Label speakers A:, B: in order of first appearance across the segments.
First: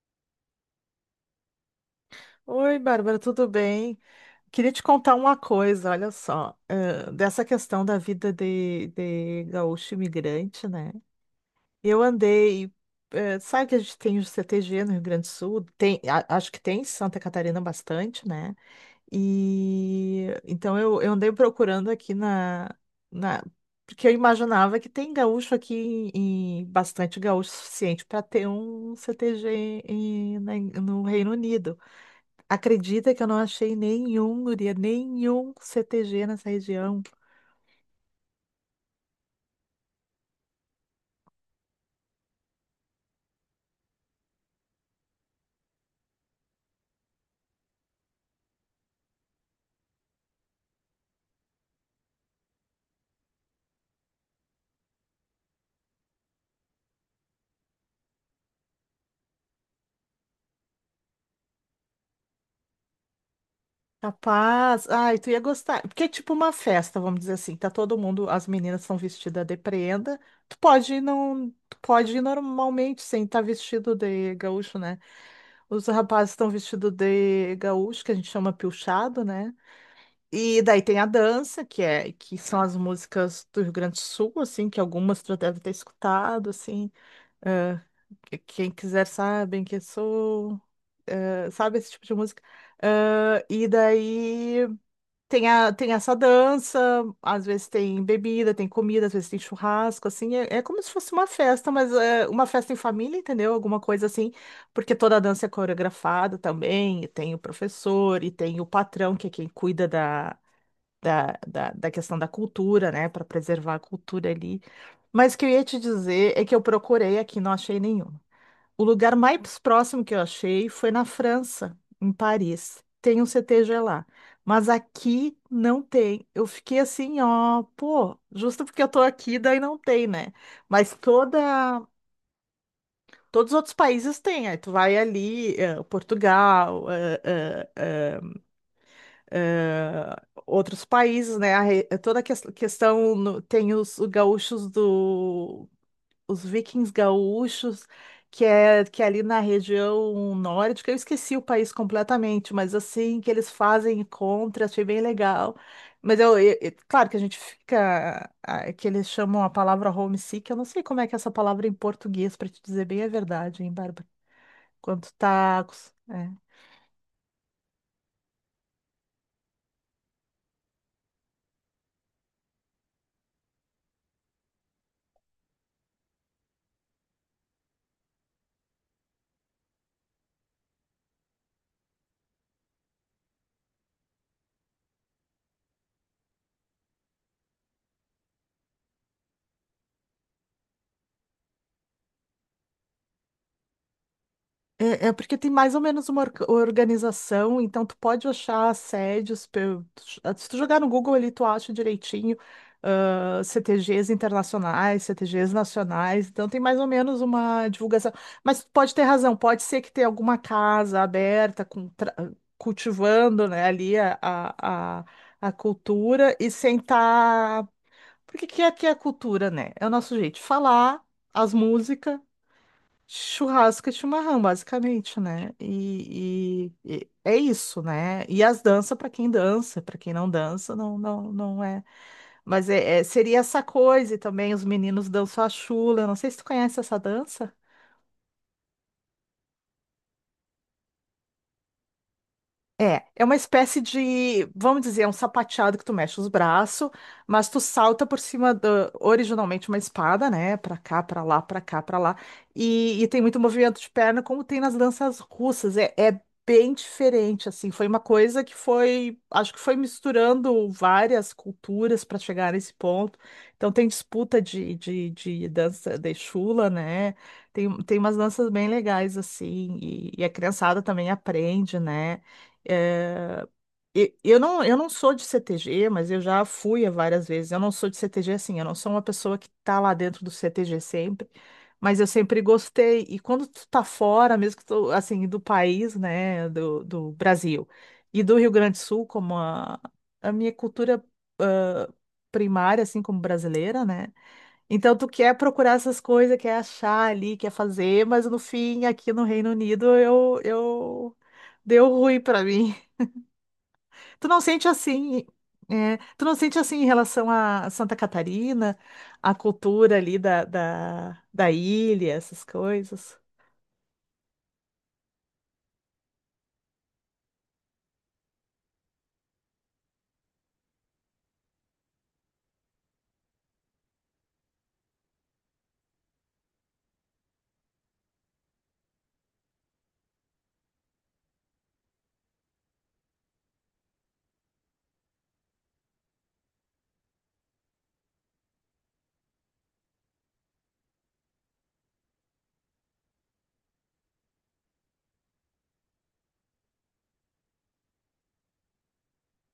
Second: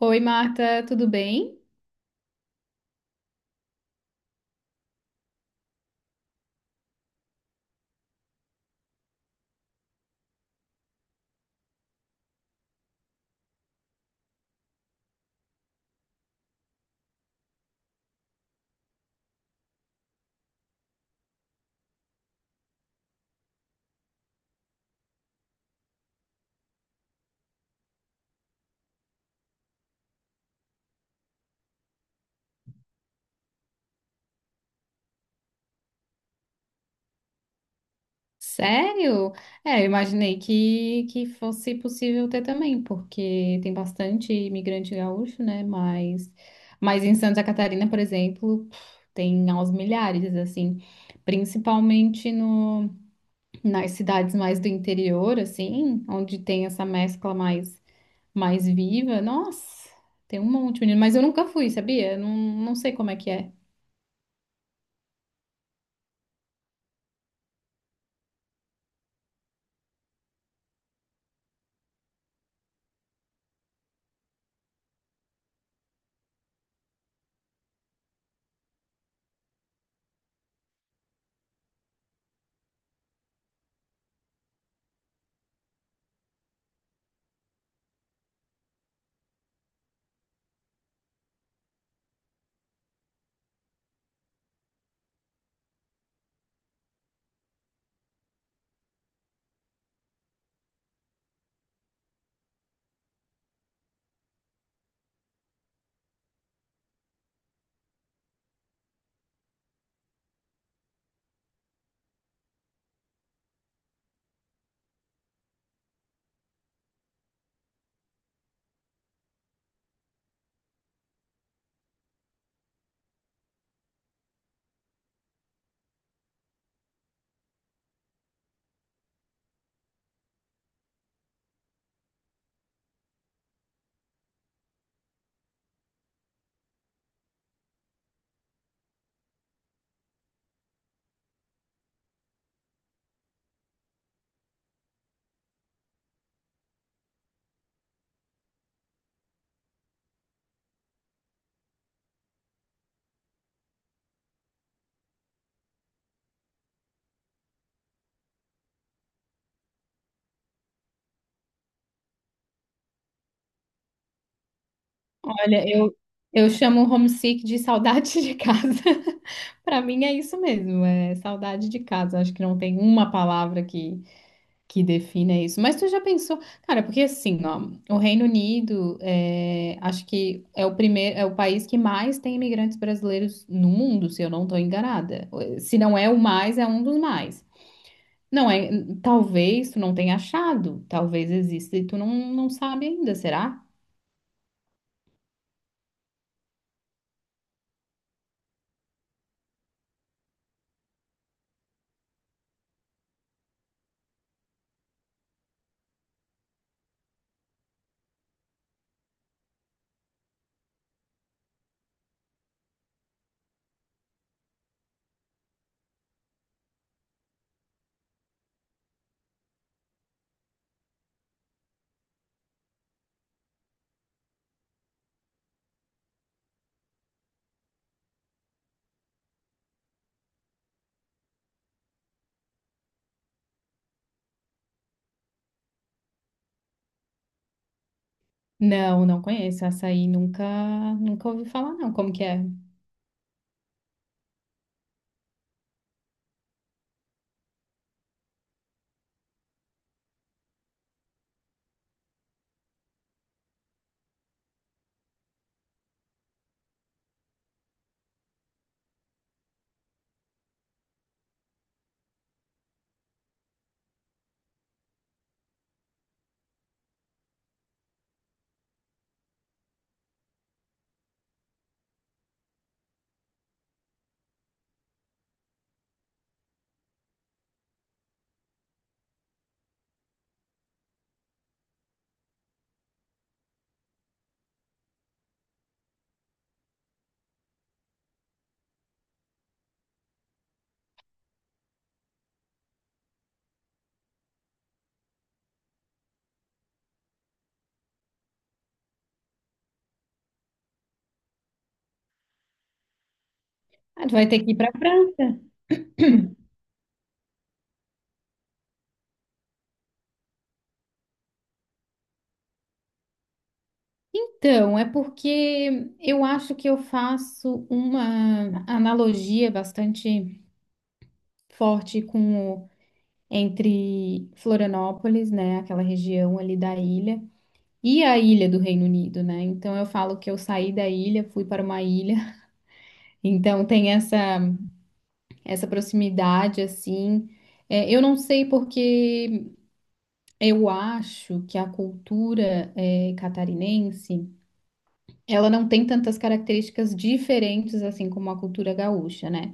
A: Oi, Marta, tudo bem?
B: Oi, Bárbara, tudo bem? Queria te contar uma coisa, olha só, dessa questão da vida de gaúcho imigrante, né? Eu andei, sabe que a gente tem o CTG no Rio Grande do Sul, tem, acho que tem em Santa Catarina bastante, né? E então eu andei procurando aqui na- porque eu imaginava que tem gaúcho aqui, bastante gaúcho suficiente para ter um CTG no Reino Unido. Acredita que eu não achei nenhum, guria, nenhum CTG nessa região.
A: Sério? É, eu imaginei que fosse possível ter também, porque tem bastante imigrante gaúcho, né? Mas em Santa Catarina, por exemplo, pff, tem aos milhares, assim, principalmente no, nas cidades mais do interior, assim, onde tem essa mescla mais viva. Nossa, tem um monte, menino, mas eu nunca fui, sabia? Não, não sei como é que é.
B: Capaz. Ai, tu ia gostar. Porque é tipo uma festa, vamos dizer assim. Tá todo mundo, as meninas são vestidas de prenda. Tu pode ir, não, tu pode ir normalmente sem estar vestido de gaúcho, né? Os rapazes estão vestidos de gaúcho, que a gente chama pilchado, né? E daí tem a dança, que é que são as músicas do Rio Grande do Sul, assim, que algumas tu deve ter escutado, assim. Quem quiser sabem que sou, sabe esse tipo de música. Ah, e daí tem, tem essa dança, às vezes tem bebida, tem comida, às vezes tem churrasco, assim, é como se fosse uma festa, mas é uma festa em família, entendeu? Alguma coisa assim, porque toda a dança é coreografada também, e tem o professor, e tem o patrão, que é quem cuida da questão da cultura, né, para preservar a cultura ali. Mas o que eu ia te dizer é que eu procurei aqui, não achei nenhuma. O lugar mais próximo que eu achei foi na França, em Paris. Tem um CTG lá. Mas aqui não tem. Eu fiquei assim, ó, pô, justo porque eu tô aqui, daí não tem, né? Mas toda, Todos os outros países têm. Aí tu vai ali, Portugal, eh, outros países, né? Toda a questão tem os gaúchos do os vikings gaúchos, que é ali na região nórdica, eu esqueci o país completamente, mas assim, que eles fazem encontros, achei bem legal. Mas eu, claro que a gente fica, que eles chamam a palavra homesick, eu não sei como é que é essa palavra em português, para te dizer bem a verdade, hein, Bárbara? Quando tá,
A: Olha, eu chamo o homesick de saudade de casa. Para mim é isso mesmo, é saudade de casa. Acho que não tem uma palavra que defina isso. Mas tu já pensou, cara, porque assim, ó, o Reino Unido é, acho que é o primeiro, é o país que mais tem imigrantes brasileiros no mundo, se eu não estou enganada. Se não é o mais, é um dos mais. Não é, talvez tu não tenha achado, talvez exista e tu não, não sabe ainda, será?
B: é porque tem mais ou menos uma organização, então tu pode achar assédios. Se tu jogar no Google ali, tu acha direitinho, CTGs internacionais, CTGs nacionais, então tem mais ou menos uma divulgação. Mas tu pode ter razão, pode ser que tenha alguma casa aberta, com cultivando, né, ali a cultura e sem estar. Porque que é a cultura, né? É o nosso jeito de falar, as músicas. Churrasco e chimarrão, basicamente, né? E é isso, né? E as danças para quem dança, para quem não dança, não, não, não é. Mas seria essa coisa e também os meninos dançam a chula. Eu não sei se tu conhece essa dança.
A: Não, não conheço. Açaí nunca, nunca ouvi falar, não. Como que é?
B: É uma espécie de, vamos dizer, é um sapateado que tu mexe os braços, mas tu salta por cima do originalmente uma espada, né? Pra cá, pra lá, pra cá, pra lá. E tem muito movimento de perna, como tem nas danças russas. É bem diferente, assim. Foi uma coisa que foi, acho que foi misturando várias culturas para chegar nesse ponto. Então tem disputa de dança de chula, né? Tem umas danças bem legais, assim. E a criançada também aprende, né? É, eu não sou de CTG, mas eu já fui a várias vezes. Eu não sou de CTG assim, eu não sou uma pessoa que tá lá dentro do CTG sempre, mas eu sempre gostei. E quando tu tá fora, mesmo que tu, assim, do país, né, do Brasil e do Rio Grande do Sul, como a minha cultura, ah, primária, assim, como brasileira, né? Então tu quer procurar essas coisas, quer achar ali, quer fazer, mas no fim, aqui no Reino Unido, deu ruim pra mim.
A: Ah, tu
B: Tu
A: vai
B: não
A: ter que ir
B: sente
A: para
B: assim,
A: França.
B: tu não sente assim em relação a Santa Catarina, a cultura ali da ilha, essas coisas?
A: Então, é porque eu acho que eu faço uma analogia bastante forte entre Florianópolis, né, aquela região ali da ilha, e a ilha do Reino Unido, né? Então eu falo que eu saí da ilha, fui para uma ilha. Então tem essa proximidade assim. É, eu não sei porque eu acho que a cultura catarinense, ela não tem tantas características diferentes assim como a cultura gaúcha, né?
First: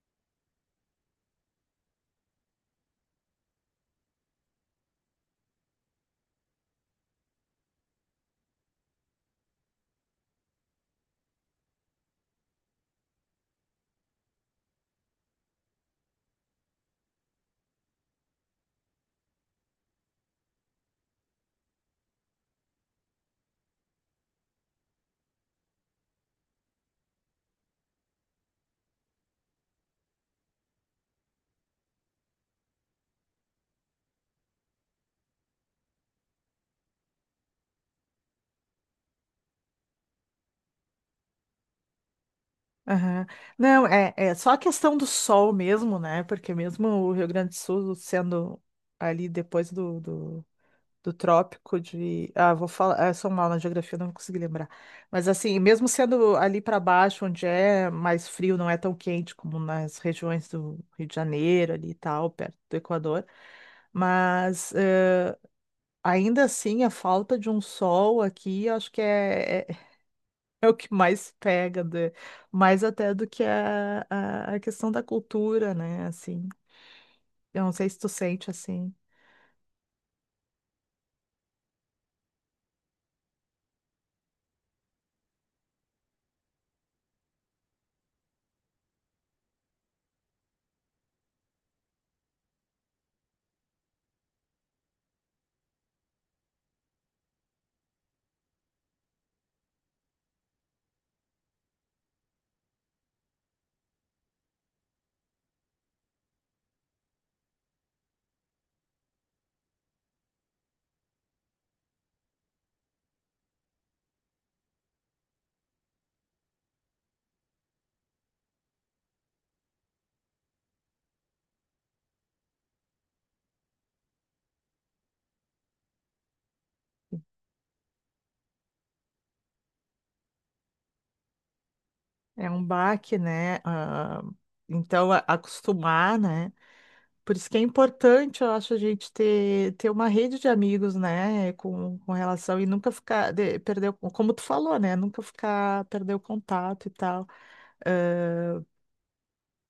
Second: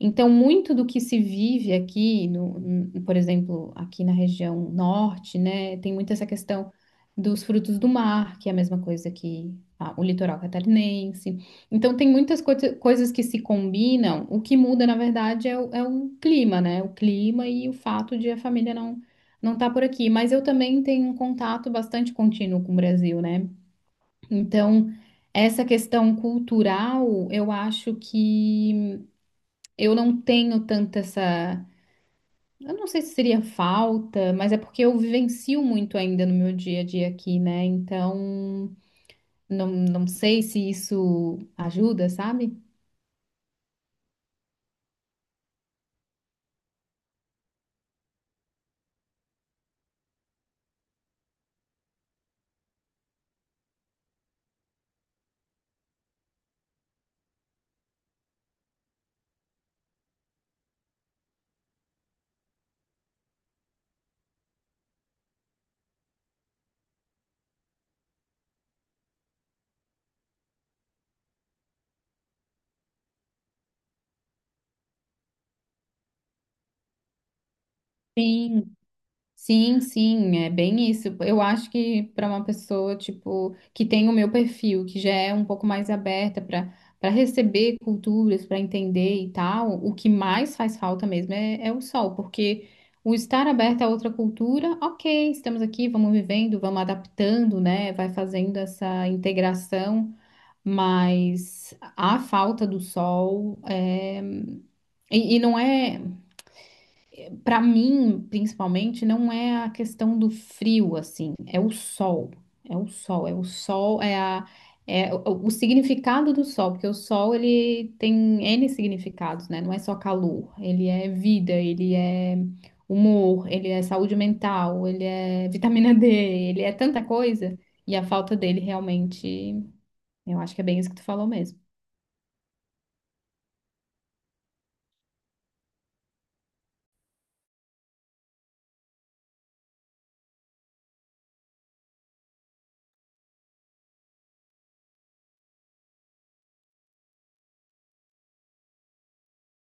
A: Então, muito do que se vive aqui, no, n- por exemplo, aqui na região norte, né, tem muito essa questão dos frutos do mar, que é a mesma coisa que o litoral catarinense. Então, tem muitas coisas que se combinam. O que muda, na verdade, é é o clima, né? O clima e o fato de a família não estar por aqui. Mas eu também tenho um contato bastante contínuo com o Brasil, né? Então, essa questão cultural, eu acho que eu não tenho tanta essa. Eu não sei se seria falta, mas é porque eu vivencio muito ainda no meu dia a dia aqui, né? Então, não, não sei se isso ajuda, sabe?
B: Aham. Não, é só a questão do sol mesmo, né? Porque mesmo o Rio Grande do Sul sendo ali depois do trópico de. Ah, vou falar. Ah, eu sou mal na geografia, não consegui lembrar. Mas assim, mesmo sendo ali para baixo, onde é mais frio, não é tão quente como nas regiões do Rio de Janeiro ali e tal, perto do Equador. Mas ainda assim, a falta de um sol aqui, eu acho que é o que mais pega, mais até do que a questão da cultura, né? Assim, eu não sei se tu sente
A: Sim,
B: assim,
A: sim, sim, é bem isso. Eu acho que para uma pessoa, tipo, que tem o meu perfil, que já é um pouco mais aberta para receber culturas, para entender e tal, o que mais faz falta mesmo é o sol, porque o estar aberto a outra cultura, ok, estamos aqui, vamos vivendo, vamos adaptando, né? Vai fazendo essa integração, mas a falta do sol é. E não é. Para mim, principalmente, não é a questão do frio, assim, é o sol. É o sol, é o sol, é a, é o significado do sol, porque o sol ele tem N significados, né? Não é só calor, ele é vida, ele é humor, ele é saúde mental, ele é vitamina D, ele é tanta coisa. E a falta dele realmente, eu acho que é bem isso que tu falou mesmo.
B: é um baque, né? Ah, então, acostumar, né? Por isso que é importante, eu acho, a gente ter uma rede de amigos, né, com relação, e nunca ficar, perder, como tu falou, né, nunca ficar, perder o contato e tal. Ah,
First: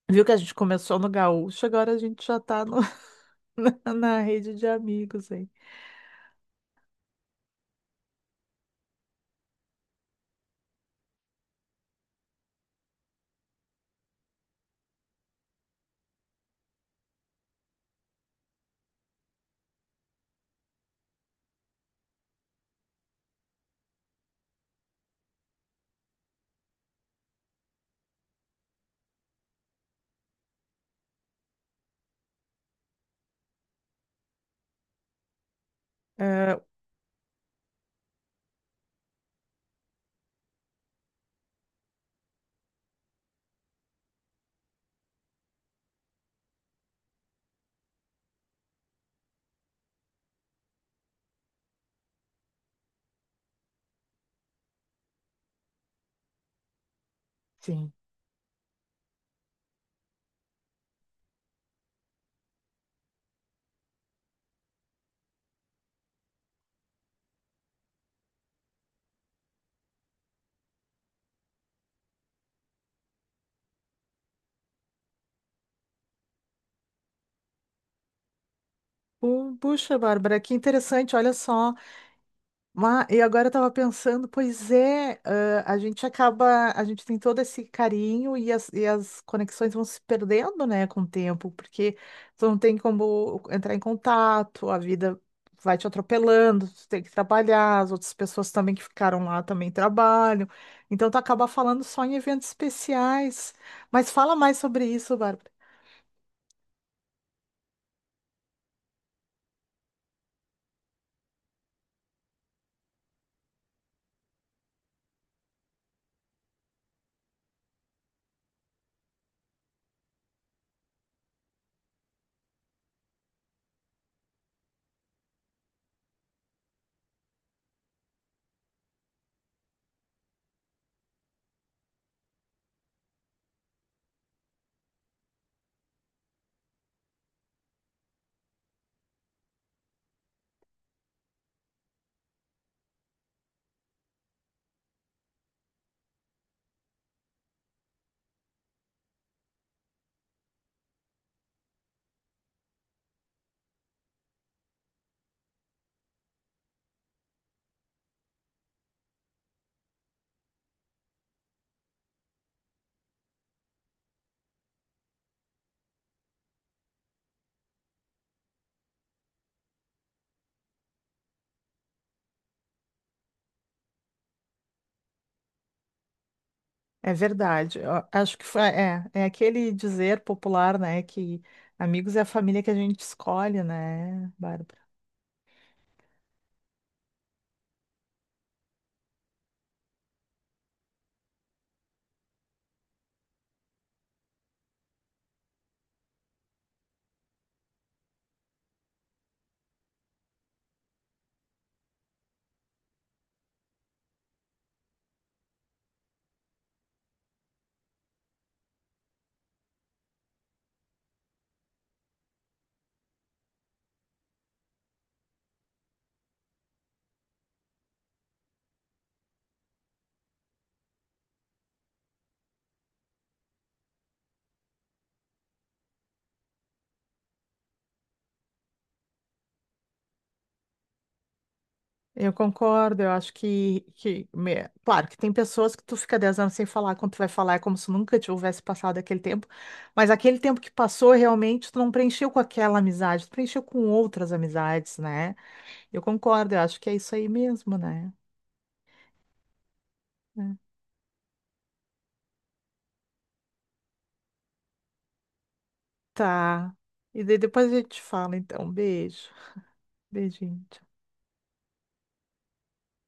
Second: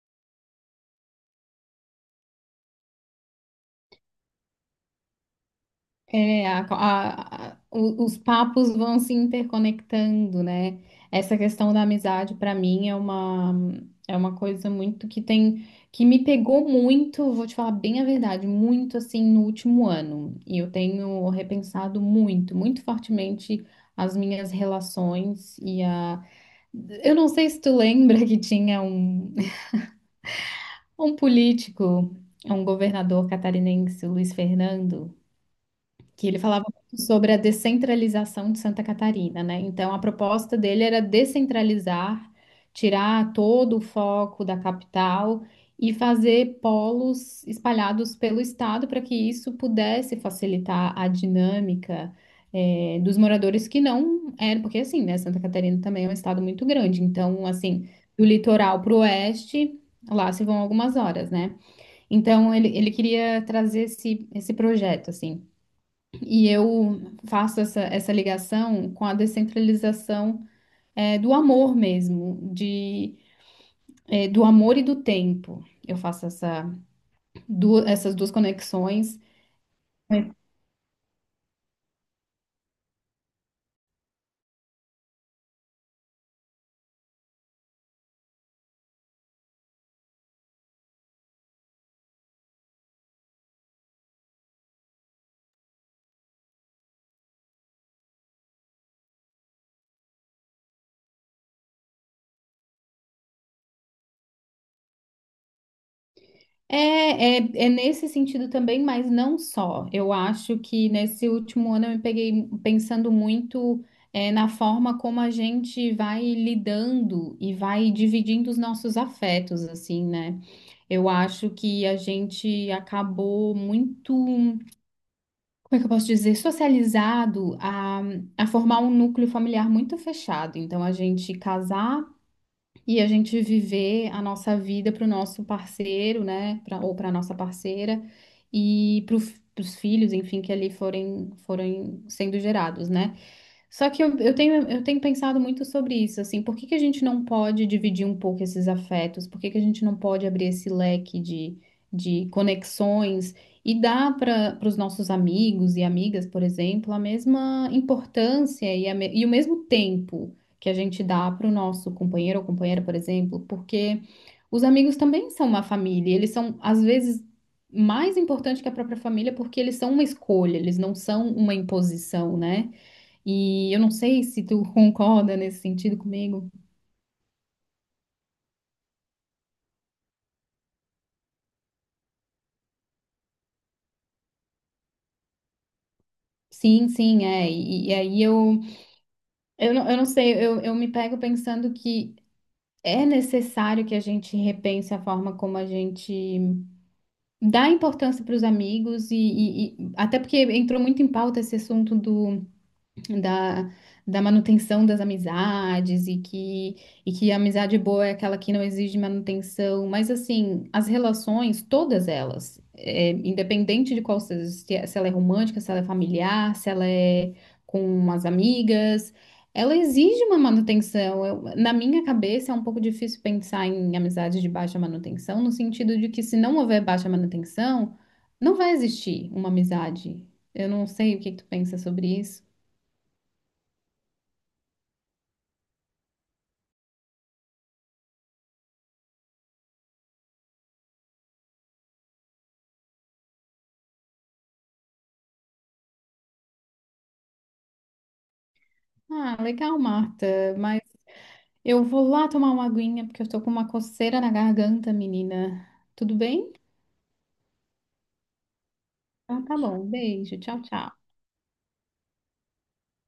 B: viu que a gente começou no Gaúcho, agora a gente já tá na rede de amigos, hein.
A: É, os papos vão se interconectando, né? Essa questão da amizade, para mim, é uma coisa muito que tem, que me pegou muito, vou te falar bem a verdade, muito assim no último ano. E eu tenho repensado muito, muito fortemente as minhas relações e a. Eu não sei se tu lembra que tinha um político, um governador catarinense, o Luiz Fernando que ele
B: Ah,
A: falava muito sobre a descentralização de Santa Catarina, né? Então, a proposta dele era descentralizar, tirar todo o foco da capital e fazer polos espalhados pelo estado para que isso pudesse facilitar a dinâmica. Dos moradores que não eram, porque assim, né, Santa Catarina também é um estado muito grande, então, assim,
B: sim.
A: do litoral para o oeste, lá se vão algumas horas, né? Então, ele queria trazer esse projeto, assim. E eu faço essa ligação com a descentralização é, do amor mesmo, de, é, do amor e do tempo. Eu faço essa, essas duas conexões.
B: Puxa, Bárbara, que interessante, olha só. E agora eu tava pensando, pois é, a gente acaba, a gente tem todo esse carinho e e as conexões vão se perdendo, né, com o tempo, porque tu não tem como entrar em contato, a vida vai te atropelando, tu tem que trabalhar, as outras pessoas também que ficaram lá também trabalham, então tu acaba falando só em eventos especiais, mas fala mais sobre isso, Bárbara.
A: É, é, é nesse sentido também, mas não só. Eu acho que nesse último ano eu me peguei pensando muito na forma como a gente vai lidando e vai dividindo os nossos afetos, assim, né? Eu acho que a gente acabou muito. Como é que eu posso dizer, socializado a formar um núcleo familiar muito fechado. Então, a gente casar e a gente viver a nossa vida para o nosso parceiro, né, pra, ou para a nossa parceira e para os filhos, enfim, que ali forem sendo gerados, né? Só que eu tenho pensado muito sobre isso, assim, por que que a gente não pode dividir um pouco esses afetos? Por que que a gente não pode abrir esse leque de conexões e dar para os nossos amigos e amigas, por exemplo, a mesma importância e o mesmo tempo que a gente dá para o nosso companheiro ou companheira, por exemplo, porque os amigos também são uma família, e eles são, às vezes, mais importantes que a própria família porque eles são uma escolha, eles não são uma imposição, né? E eu não sei se tu concorda nesse sentido comigo.
B: É verdade. Eu acho que é aquele dizer popular, né, que amigos é a família que a gente escolhe, né, Bárbara?
A: Sim, sim, é. E aí eu não sei, eu me pego pensando que é necessário que a gente repense a forma como a gente dá importância para os amigos e até porque entrou muito em pauta esse assunto do da, da manutenção das amizades e que a amizade boa é aquela que não exige manutenção, mas assim, as relações, todas elas, é, independente de qual seja, se ela é romântica, se ela é familiar, se ela é com as amigas, ela exige uma manutenção. Na minha cabeça é um pouco difícil pensar em amizades de baixa manutenção, no sentido de que se não houver baixa manutenção, não vai existir uma amizade. Eu não sei o que que tu pensa sobre
B: Eu
A: isso.
B: concordo, eu acho claro, que tem pessoas que tu fica 10 anos sem falar, quando tu vai falar é como se nunca tivesse passado aquele tempo, mas aquele tempo que passou, realmente, tu não preencheu com aquela amizade, tu preencheu com outras amizades, né? Eu concordo, eu acho que é isso aí mesmo, né?
A: Ah, legal, Marta.
B: É.
A: Mas eu vou lá tomar uma aguinha porque eu tô com uma coceira na garganta, menina. Tudo bem?
B: Tá. E daí depois a gente fala, então. Beijo.
A: Então tá bom. Beijo. Tchau,
B: Beijinho.
A: tchau.